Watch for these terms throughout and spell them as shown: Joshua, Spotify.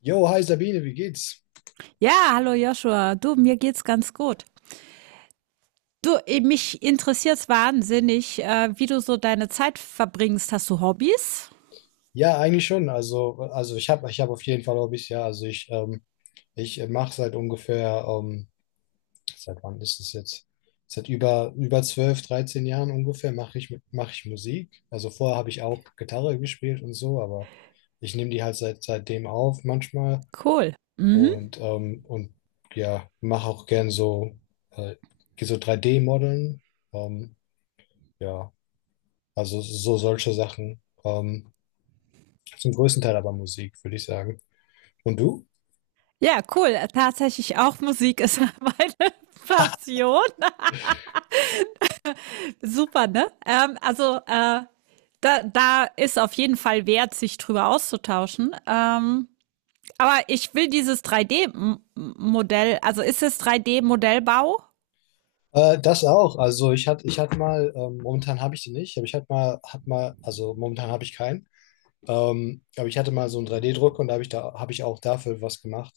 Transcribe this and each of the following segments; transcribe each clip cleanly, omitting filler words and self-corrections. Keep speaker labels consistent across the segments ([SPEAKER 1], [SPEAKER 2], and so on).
[SPEAKER 1] Jo, hi Sabine, wie geht's?
[SPEAKER 2] Ja, hallo Joshua. Du, mir geht's ganz gut. Du, eh, mich interessiert's wahnsinnig, wie du so deine Zeit verbringst. Hast du Hobbys?
[SPEAKER 1] Ja, eigentlich schon. Also ich hab auf jeden Fall Hobbys, ja. Also ich mache seit ungefähr, seit wann ist es jetzt? Seit über 12, 13 Jahren ungefähr mach ich Musik. Also vorher habe ich auch Gitarre gespielt und so, aber ich nehme die halt seitdem auf manchmal
[SPEAKER 2] Cool. Mhm.
[SPEAKER 1] und ja, mache auch gern äh, so 3D-Modeln. Ähm, ja, also so solche Sachen. Zum größten Teil aber Musik, würde ich sagen. Und du?
[SPEAKER 2] Ja, cool. Tatsächlich auch Musik ist meine Passion. Super, ne? Also, da ist auf jeden Fall wert, sich drüber auszutauschen. Aber ich will dieses 3D-Modell, also ist es 3D-Modellbau?
[SPEAKER 1] Das auch. Also ich hatte mal, momentan habe ich die nicht, aber ich hatte mal, also momentan habe ich keinen. Aber ich hatte mal so einen 3D-Druck, und da habe ich auch dafür was gemacht.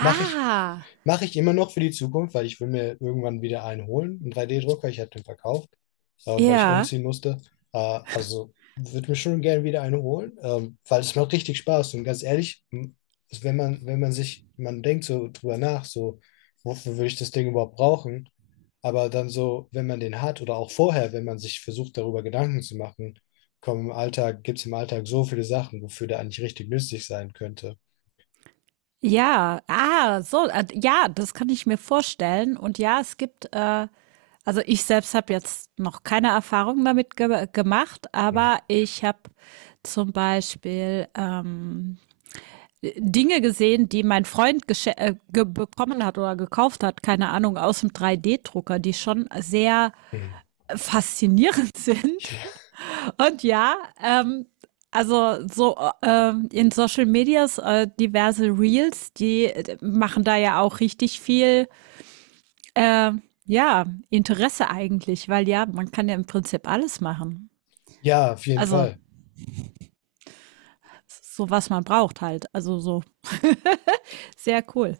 [SPEAKER 1] Mache ich, mache ich immer noch für die Zukunft, weil ich will mir irgendwann wieder einen holen, einen 3D-Drucker. Ich hatte den verkauft, weil ich
[SPEAKER 2] ja.
[SPEAKER 1] umziehen musste. Also würde mir schon gerne wieder einen holen, weil es macht richtig Spaß. Und ganz ehrlich, wenn man sich, man denkt so drüber nach, so, wofür würde ich das Ding überhaupt brauchen? Aber dann so, wenn man den hat oder auch vorher, wenn man sich versucht, darüber Gedanken zu machen, komm, im Alltag gibt es im Alltag so viele Sachen, wofür der eigentlich richtig nützlich sein könnte.
[SPEAKER 2] Ja, ah, so, ja, das kann ich mir vorstellen. Und ja, es gibt, also ich selbst habe jetzt noch keine Erfahrung damit ge gemacht,
[SPEAKER 1] Hm.
[SPEAKER 2] aber ich habe zum Beispiel Dinge gesehen, die mein Freund gesche- ge bekommen hat oder gekauft hat, keine Ahnung, aus dem 3D-Drucker, die schon sehr
[SPEAKER 1] Hm.
[SPEAKER 2] faszinierend sind. Und ja, also so in Social Medias diverse Reels, die machen da ja auch richtig viel, äh, ja, Interesse eigentlich, weil ja, man kann ja im Prinzip alles machen.
[SPEAKER 1] Ja, auf jeden
[SPEAKER 2] Also
[SPEAKER 1] Fall.
[SPEAKER 2] so was man braucht halt. Also so sehr cool.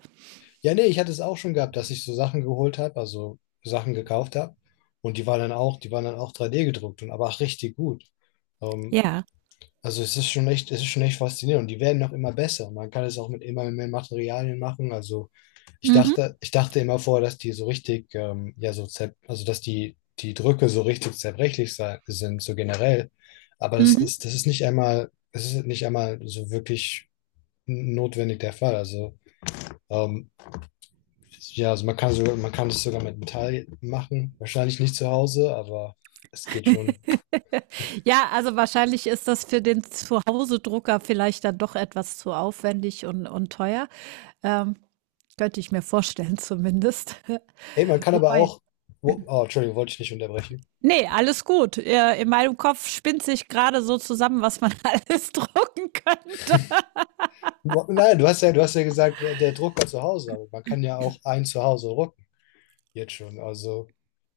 [SPEAKER 1] Ja, nee, ich hatte es auch schon gehabt, dass ich so Sachen geholt habe, also Sachen gekauft habe. Und die waren dann auch 3D gedruckt und aber auch richtig gut. Ähm,
[SPEAKER 2] Ja.
[SPEAKER 1] Also es ist schon echt faszinierend, und die werden noch immer besser. Man kann es auch mit immer mehr Materialien machen. Also ich
[SPEAKER 2] Mhm.
[SPEAKER 1] dachte, ich dachte immer vorher, dass die so richtig, ja, so zer also dass die, die Drücke so richtig zerbrechlich sind, so generell. Aber das
[SPEAKER 2] Mhm.
[SPEAKER 1] ist, das ist nicht einmal, das ist nicht einmal so wirklich notwendig der Fall. Also ähm, ja, also man kann das sogar mit Metall machen. Wahrscheinlich nicht zu Hause, aber es geht schon.
[SPEAKER 2] Ja, also wahrscheinlich ist das für den Zuhause-Drucker vielleicht dann doch etwas zu aufwendig und teuer. Ähm, Könnte ich mir vorstellen zumindest.
[SPEAKER 1] Ey, man kann aber
[SPEAKER 2] Wobei,
[SPEAKER 1] auch, oh, Entschuldigung, wollte ich nicht unterbrechen.
[SPEAKER 2] ne, alles gut. In meinem Kopf spinnt sich gerade so zusammen, was man alles drucken könnte.
[SPEAKER 1] Nein, du hast ja gesagt, der Drucker zu Hause, aber man kann ja auch ein Zuhause drucken, jetzt schon. Also,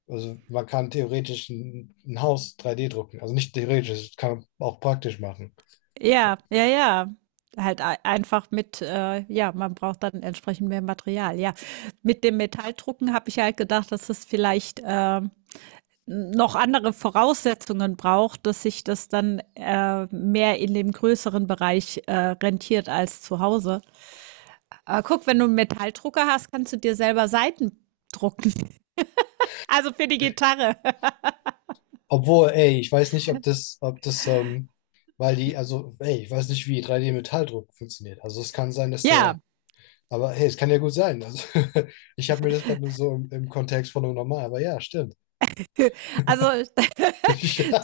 [SPEAKER 1] also man kann theoretisch ein Haus 3D drucken. Also nicht theoretisch, das kann man auch praktisch machen.
[SPEAKER 2] Ja, ja, ja. Halt ei einfach mit, ja, man braucht dann entsprechend mehr Material, ja. Mit dem Metalldrucken habe ich halt gedacht, dass es vielleicht, noch andere Voraussetzungen braucht, dass sich das dann, mehr in dem größeren Bereich, rentiert als zu Hause. Guck, wenn du 'n Metalldrucker hast, kannst du dir selber Saiten drucken. Also, für die Gitarre.
[SPEAKER 1] Obwohl, ey, ich weiß nicht, weil die, also, ey, ich weiß nicht, wie 3D-Metalldruck funktioniert. Also es kann sein, dass
[SPEAKER 2] Ja.
[SPEAKER 1] der, aber hey, es kann ja gut sein. Also, ich habe mir das gerade nur so im Kontext von einem normal, aber ja, stimmt.
[SPEAKER 2] Also,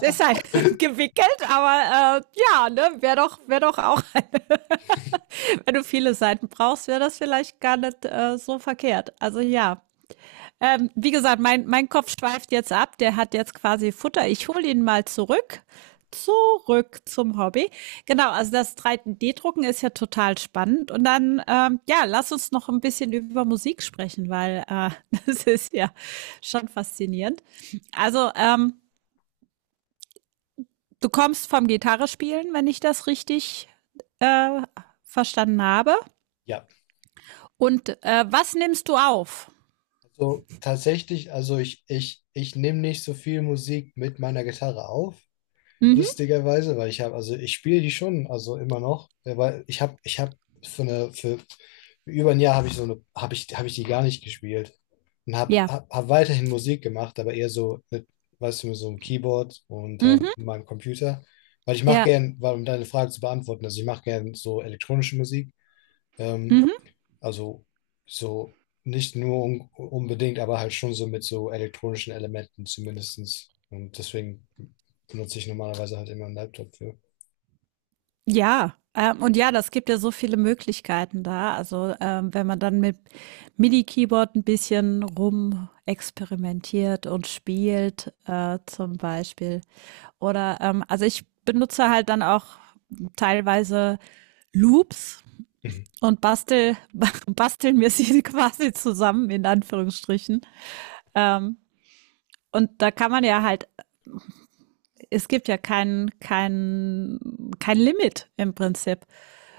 [SPEAKER 2] deshalb gewickelt, aber, ja, ne, wäre doch auch eine, wenn du viele Seiten brauchst, wäre das vielleicht gar nicht, so verkehrt. Also, ja. Wie gesagt, mein Kopf schweift jetzt ab. Der hat jetzt quasi Futter. Ich hole ihn mal zurück. Zurück zum Hobby. Genau, also das 3D-Drucken ist ja total spannend. Und dann, ja, lass uns noch ein bisschen über Musik sprechen, weil, das ist ja schon faszinierend. Also. Du kommst vom Gitarrespielen, wenn ich das richtig äh, verstanden habe.
[SPEAKER 1] Ja,
[SPEAKER 2] Und was nimmst du auf?
[SPEAKER 1] so, tatsächlich, also ich nehme nicht so viel Musik mit meiner Gitarre auf,
[SPEAKER 2] Mhm.
[SPEAKER 1] lustigerweise, weil ich habe, also ich spiele die schon, also immer noch, ja, weil ich habe für über ein Jahr habe ich so eine, habe ich die gar nicht gespielt und habe
[SPEAKER 2] Ja.
[SPEAKER 1] hab, hab weiterhin Musik gemacht, aber eher so mit, weißt du, mit so einem Keyboard und
[SPEAKER 2] Mhm.
[SPEAKER 1] meinem Computer, weil ich mache
[SPEAKER 2] Ja.
[SPEAKER 1] gern, weil um deine Frage zu beantworten, also ich mache gern so elektronische Musik. Ähm,
[SPEAKER 2] Mhm.
[SPEAKER 1] also so nicht nur un unbedingt, aber halt schon so mit so elektronischen Elementen zumindestens. Und deswegen benutze ich normalerweise halt immer einen Laptop für.
[SPEAKER 2] Ja. Und ja, das gibt ja so viele Möglichkeiten da. Also wenn man dann mit MIDI-Keyboard ein bisschen rumexperimentiert und spielt, zum Beispiel. Oder also ich benutze halt dann auch teilweise Loops
[SPEAKER 1] Mhm.
[SPEAKER 2] und bastel, basteln wir sie quasi zusammen, in Anführungsstrichen. Ähm, und da kann man ja halt, es gibt ja kein Limit im Prinzip,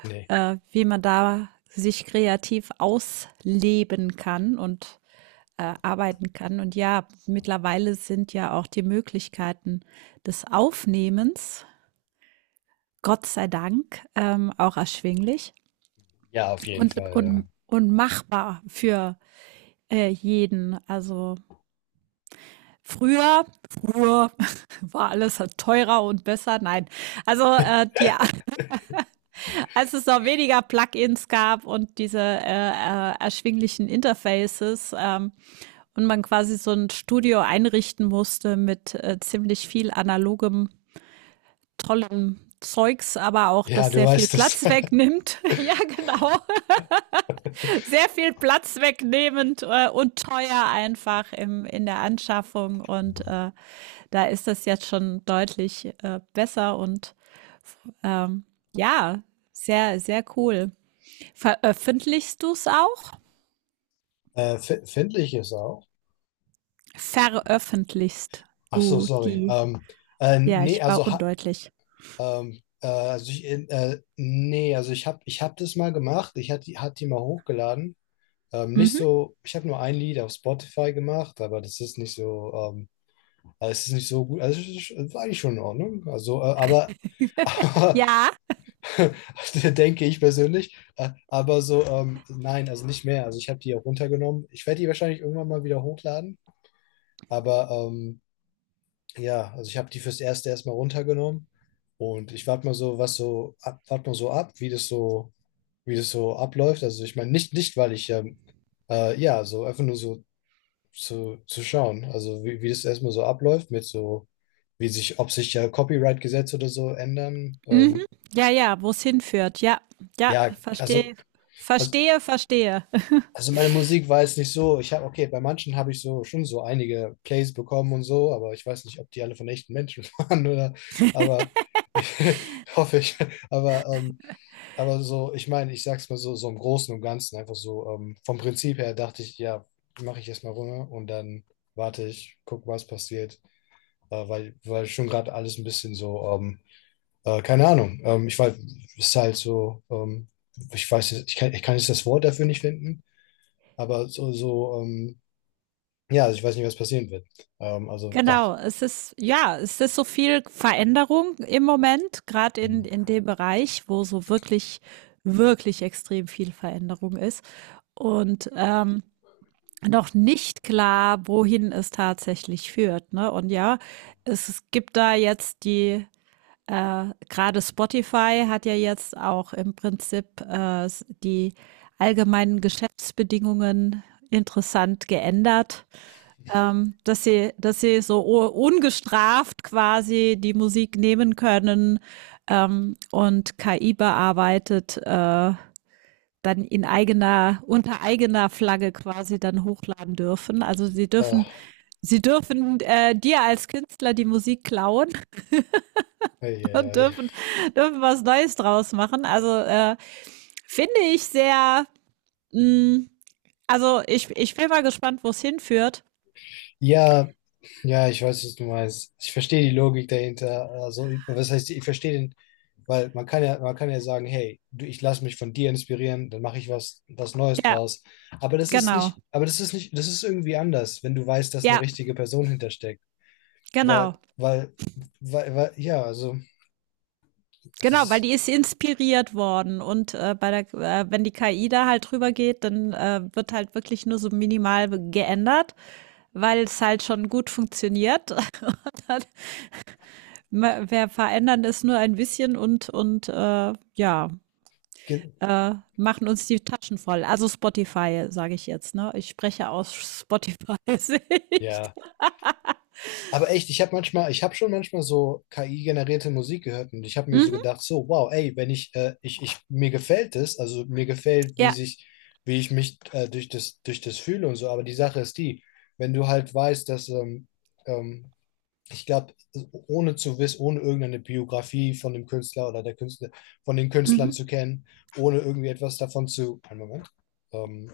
[SPEAKER 1] Nee.
[SPEAKER 2] wie man da sich kreativ ausleben kann und arbeiten kann. Und ja, mittlerweile sind ja auch die Möglichkeiten des Aufnehmens, Gott sei Dank, auch erschwinglich
[SPEAKER 1] Ja, auf jeden
[SPEAKER 2] und,
[SPEAKER 1] Fall, ja.
[SPEAKER 2] und, und machbar für jeden. Also, früher, früher war alles halt teurer und besser. Nein, also die, als es noch weniger Plugins gab und diese erschwinglichen Interfaces, und man quasi so ein Studio einrichten musste mit ziemlich viel analogem, tollem Zeugs, aber auch
[SPEAKER 1] Ja,
[SPEAKER 2] das
[SPEAKER 1] du
[SPEAKER 2] sehr viel
[SPEAKER 1] weißt es.
[SPEAKER 2] Platz wegnimmt. Ja, genau. Sehr viel Platz wegnehmend, und teuer einfach in der Anschaffung. Und da ist das jetzt schon deutlich besser und ähm, ja, sehr, sehr cool. Veröffentlichst du es auch?
[SPEAKER 1] Findlich ist auch.
[SPEAKER 2] Veröffentlichst
[SPEAKER 1] Ach so,
[SPEAKER 2] du
[SPEAKER 1] sorry.
[SPEAKER 2] die? Ja,
[SPEAKER 1] Nee,
[SPEAKER 2] ich war
[SPEAKER 1] also,
[SPEAKER 2] undeutlich.
[SPEAKER 1] also ich, nee, also ich hab das mal gemacht. Ich hatte hat die mal hochgeladen. Nicht
[SPEAKER 2] Mhm.
[SPEAKER 1] so, ich habe nur ein Lied auf Spotify gemacht, aber das ist nicht so, also es ist nicht so gut. Also es war eigentlich schon in Ordnung. Also, aber,
[SPEAKER 2] Ja,
[SPEAKER 1] aber denke ich persönlich. Aber so, nein, also nicht mehr. Also ich habe die auch runtergenommen. Ich werde die wahrscheinlich irgendwann mal wieder hochladen. Aber ja, also ich habe die fürs Erste erstmal runtergenommen. Und ich warte mal so ab, wie das so abläuft. Also ich meine, nicht, weil ich ja, so einfach nur so zu schauen. Also wie das erstmal so abläuft mit so, wie sich, ob sich ja Copyright-Gesetze oder so ändern.
[SPEAKER 2] mhm. Ja, ja, wo es hinführt. Ja, ja,
[SPEAKER 1] Ja,
[SPEAKER 2] verstehe,
[SPEAKER 1] also,
[SPEAKER 2] verstehe, verstehe.
[SPEAKER 1] also meine Musik war jetzt nicht so, ich habe, okay, bei manchen habe ich so schon so einige Plays bekommen und so, aber ich weiß nicht, ob die alle von echten Menschen waren oder, aber hoffe ich. Aber, ähm, aber so, ich meine, ich sag's mal so, so im Großen und Ganzen, einfach so, vom Prinzip her dachte ich, ja, mache ich erstmal runter und dann warte ich, guck, was passiert. Weil schon gerade alles ein bisschen so, keine Ahnung. Ich weiß, es ist halt so, ich weiß, ich kann jetzt das Wort dafür nicht finden, aber ja, also ich weiß nicht, was passieren wird. Also dachte,
[SPEAKER 2] Genau, es ist ja, es ist so viel Veränderung im Moment, gerade in dem Bereich, wo so wirklich, wirklich extrem viel Veränderung ist und, noch nicht klar, wohin es tatsächlich führt, ne? Und ja, es gibt da jetzt die, gerade Spotify hat ja jetzt auch im Prinzip, die allgemeinen Geschäftsbedingungen interessant geändert, dass sie so ungestraft quasi die Musik nehmen können, und KI bearbeitet, dann in eigener, unter eigener Flagge quasi dann hochladen dürfen. Also sie
[SPEAKER 1] äh,
[SPEAKER 2] dürfen Sie dürfen dir als Künstler die Musik klauen
[SPEAKER 1] ei, ei,
[SPEAKER 2] und
[SPEAKER 1] ei.
[SPEAKER 2] dürfen was Neues draus machen. Also finde ich sehr, mh, also ich bin mal gespannt, wo es hinführt.
[SPEAKER 1] Ja, ja, ich weiß, was du meinst. Ich verstehe die Logik dahinter. Also, was heißt, ich verstehe den. Weil man kann ja sagen, hey, du, ich lasse mich von dir inspirieren, dann mache ich was, Neues
[SPEAKER 2] Ja,
[SPEAKER 1] draus. Aber
[SPEAKER 2] genau.
[SPEAKER 1] das ist irgendwie anders, wenn du weißt, dass eine
[SPEAKER 2] Ja,
[SPEAKER 1] richtige Person hintersteckt. Weil,
[SPEAKER 2] genau.
[SPEAKER 1] weil, weil ja, also es
[SPEAKER 2] Genau, weil
[SPEAKER 1] ist,
[SPEAKER 2] die ist inspiriert worden, und, bei der, wenn die KI da halt drüber geht, dann, wird halt wirklich nur so minimal geändert, weil es halt schon gut funktioniert. Und dann, ma wir verändern es nur ein bisschen und, ja,
[SPEAKER 1] ge-
[SPEAKER 2] machen uns die Taschen voll. Also, Spotify, sage ich jetzt, ne? Ich spreche aus Spotify-Sicht.
[SPEAKER 1] ja. Aber echt, ich habe schon manchmal so KI-generierte Musik gehört, und ich habe mir so
[SPEAKER 2] Mhm,
[SPEAKER 1] gedacht, so, wow, ey, wenn ich, mir gefällt es, also mir gefällt, wie
[SPEAKER 2] ja.
[SPEAKER 1] sich, wie ich mich durch das fühle und so, aber die Sache ist die, wenn du halt weißt, dass, ähm, ich glaube, ohne zu wissen, ohne irgendeine Biografie von dem Künstler oder der Künstler, von den
[SPEAKER 2] Mhm,
[SPEAKER 1] Künstlern zu kennen, ohne irgendwie etwas davon zu, einen Moment, ähm,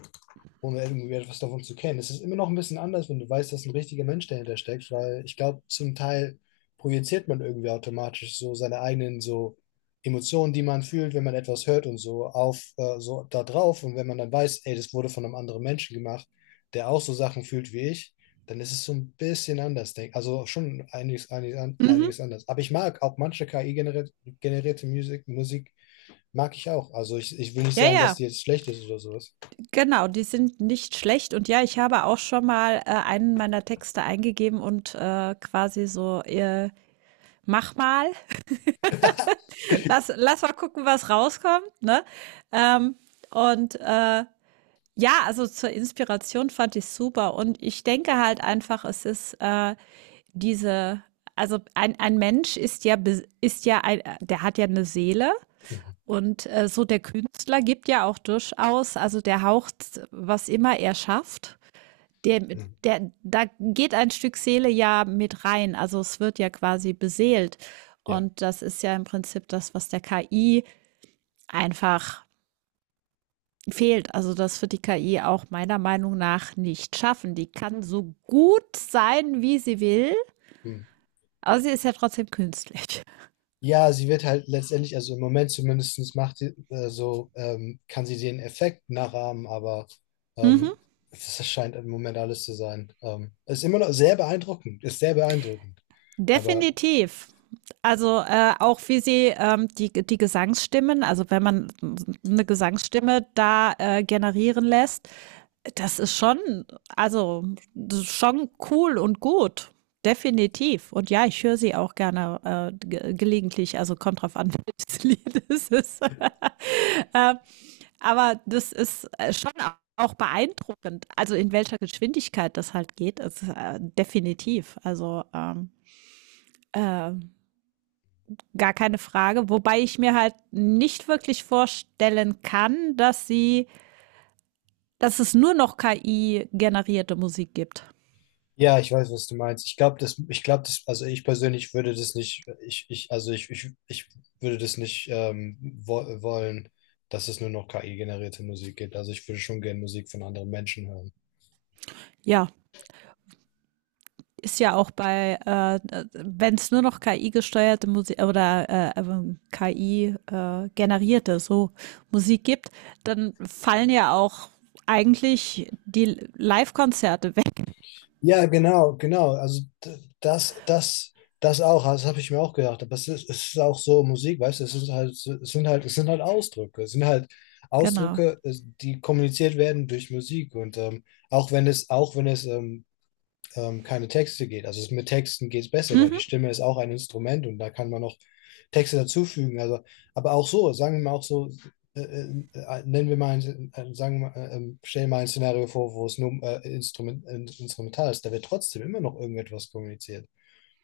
[SPEAKER 1] ohne irgendwie etwas davon zu kennen. Es ist immer noch ein bisschen anders, wenn du weißt, dass ein richtiger Mensch dahinter steckt, weil ich glaube, zum Teil projiziert man irgendwie automatisch so seine eigenen so Emotionen, die man fühlt, wenn man etwas hört und so auf so da drauf, und wenn man dann weiß, ey, das wurde von einem anderen Menschen gemacht, der auch so Sachen fühlt wie ich, dann ist es so ein bisschen anders, denk, also schon
[SPEAKER 2] mhm.
[SPEAKER 1] einiges anders. Aber ich mag auch manche KI-generierte Musik, Musik mag ich auch. Also ich will nicht
[SPEAKER 2] Ja,
[SPEAKER 1] sagen, dass
[SPEAKER 2] ja.
[SPEAKER 1] die jetzt schlecht ist oder sowas.
[SPEAKER 2] Genau, die sind nicht schlecht. Und ja, ich habe auch schon mal, einen meiner Texte eingegeben und, quasi so, „Mach mal, lass mal gucken, was rauskommt", ne? Ähm, und, ja, also zur Inspiration fand ich super. Und ich denke halt einfach, es ist, diese, also ein Mensch ist ja, bes ist ja ein, der hat ja eine Seele und, so der Künstler gibt ja auch durchaus, also der haucht, was immer er schafft, Der, der, da geht ein Stück Seele ja mit rein. Also es wird ja quasi beseelt.
[SPEAKER 1] Ja.
[SPEAKER 2] Und das ist ja im Prinzip das, was der KI einfach fehlt. Also das wird die KI auch meiner Meinung nach nicht schaffen. Die kann so gut sein, wie sie will,
[SPEAKER 1] Hm.
[SPEAKER 2] aber sie ist ja trotzdem künstlich.
[SPEAKER 1] Ja, sie wird halt letztendlich, also im Moment zumindest macht sie, so, kann sie den Effekt nachahmen, aber
[SPEAKER 2] Mhm.
[SPEAKER 1] ähm, das scheint im Moment alles zu sein. Ist immer noch sehr beeindruckend, ist sehr beeindruckend. Aber
[SPEAKER 2] Definitiv. Also, auch wie sie, die Gesangsstimmen, also, wenn man eine Gesangsstimme da, generieren lässt, das ist schon also, das ist schon cool und gut, definitiv. Und ja, ich höre sie auch gerne, ge gelegentlich, also, kommt drauf an, welches Lied es ist. Aber das ist, schon auch beeindruckend, also, in welcher Geschwindigkeit das halt geht, ist, definitiv. Also, ähm, äh, Gar keine Frage, wobei ich mir halt nicht wirklich vorstellen kann, dass es nur noch KI-generierte Musik gibt.
[SPEAKER 1] ja, ich weiß, was du meinst. Also ich persönlich würde das nicht, ich, also ich würde das nicht wo wollen, dass es nur noch KI-generierte Musik gibt. Also ich würde schon gerne Musik von anderen Menschen hören.
[SPEAKER 2] Ja, ist ja auch bei, wenn es nur noch KI-gesteuerte Musik oder KI-generierte so Musik gibt, dann fallen ja auch eigentlich die Live-Konzerte weg.
[SPEAKER 1] Ja, genau, genau. Also das auch, das habe ich mir auch gedacht. Aber es ist auch so Musik, weißt du, es ist halt, es sind halt Ausdrücke. Es sind halt
[SPEAKER 2] Genau.
[SPEAKER 1] Ausdrücke, die kommuniziert werden durch Musik. Und auch wenn es keine Texte geht. Mit Texten geht es besser, weil die
[SPEAKER 2] Mhm.
[SPEAKER 1] Stimme ist auch ein Instrument und da kann man noch Texte dazufügen. Also, aber auch so, sagen wir mal auch so, nennen wir mal, ein, stellen wir mal ein Szenario vor, wo es nur instrumental ist, da wird trotzdem immer noch irgendetwas kommuniziert.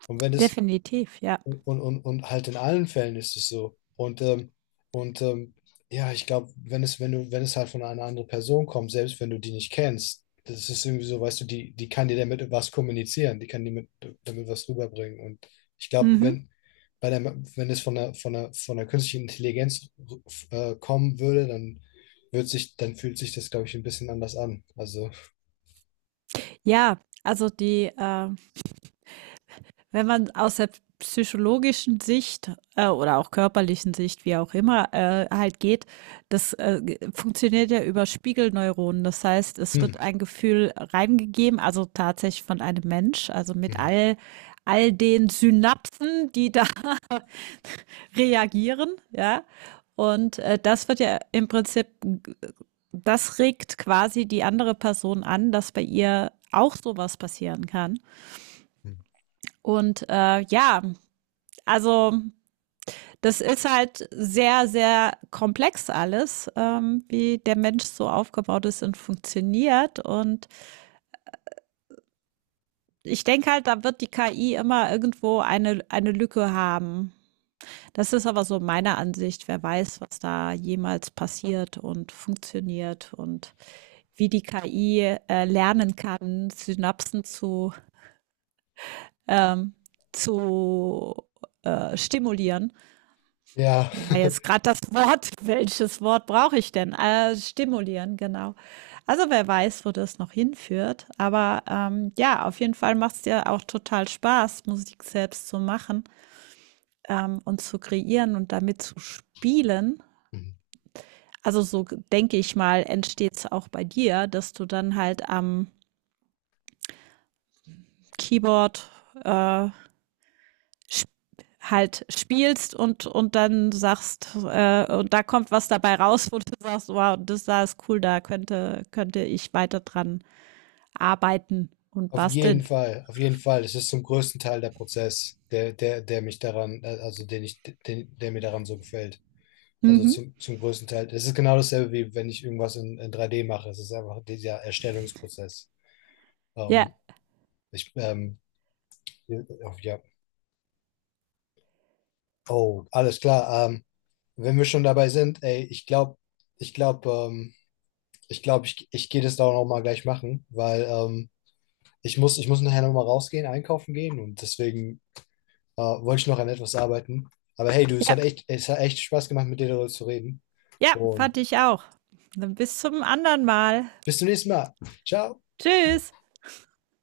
[SPEAKER 1] Und wenn es
[SPEAKER 2] Definitiv, ja.
[SPEAKER 1] und halt in allen Fällen ist es so. Und, und ähm, ja, ich glaube, wenn es halt von einer anderen Person kommt, selbst wenn du die nicht kennst, das ist irgendwie so, weißt du, die, die kann dir damit was kommunizieren, die kann dir mit, damit was rüberbringen. Und ich glaube,
[SPEAKER 2] Mhm.
[SPEAKER 1] wenn, bei der, wenn es von der künstlichen Intelligenz kommen würde, dann dann fühlt sich das, glaube ich, ein bisschen anders an. Also,
[SPEAKER 2] Ja, also die wenn man aus der psychologischen Sicht, oder auch körperlichen Sicht, wie auch immer, halt geht, das, funktioniert ja über Spiegelneuronen. Das heißt, es
[SPEAKER 1] hm,
[SPEAKER 2] wird ein Gefühl reingegeben, also tatsächlich von einem Mensch, also mit
[SPEAKER 1] mhm.
[SPEAKER 2] all den Synapsen, die da reagieren, ja. Und das wird ja im Prinzip, das regt quasi die andere Person an, dass bei ihr auch sowas passieren kann.
[SPEAKER 1] Mhm.
[SPEAKER 2] Und ja, also das ist halt sehr, sehr komplex alles, wie der Mensch so aufgebaut ist und funktioniert. Und ich denke halt, da wird die KI immer irgendwo eine Lücke haben. Das ist aber so meine Ansicht. Wer weiß, was da jemals passiert und funktioniert und wie die KI, lernen kann, Synapsen ähm, zu stimulieren.
[SPEAKER 1] Ja.
[SPEAKER 2] War jetzt gerade das Wort. Welches Wort brauche ich denn? Stimulieren, genau. Also, wer weiß, wo das noch hinführt. Aber, ja, auf jeden Fall macht's dir auch total Spaß, Musik selbst zu machen, und zu kreieren und damit zu spielen. Also, so denke ich mal, entsteht's auch bei dir, dass du dann halt am Keyboard, äh, sp halt spielst und dann sagst, und da kommt was dabei raus, wo du sagst, wow, das da ist cool, da könnte ich weiter dran arbeiten und
[SPEAKER 1] Auf jeden
[SPEAKER 2] basteln.
[SPEAKER 1] Fall, auf jeden Fall. Es ist zum größten Teil der Prozess, der mich daran, also der mir daran so gefällt. Also
[SPEAKER 2] Mhm.
[SPEAKER 1] zum größten Teil. Es ist genau dasselbe, wie wenn ich irgendwas in 3D mache. Es ist einfach dieser Erstellungsprozess.
[SPEAKER 2] Ja,
[SPEAKER 1] Ähm, ich, ähm, ja, ja. Oh, alles klar. Wenn wir schon dabei sind, ey, ich glaube, ähm, ich gehe das da auch noch mal gleich machen, weil ich muss nachher noch mal rausgehen, einkaufen gehen und deswegen wollte ich noch an etwas arbeiten. Aber hey, du,
[SPEAKER 2] ja,
[SPEAKER 1] es hat echt Spaß gemacht, mit dir darüber zu reden.
[SPEAKER 2] ja,
[SPEAKER 1] Und
[SPEAKER 2] fand ich auch. Dann bis zum anderen Mal.
[SPEAKER 1] bis zum nächsten Mal. Ciao.
[SPEAKER 2] Tschüss.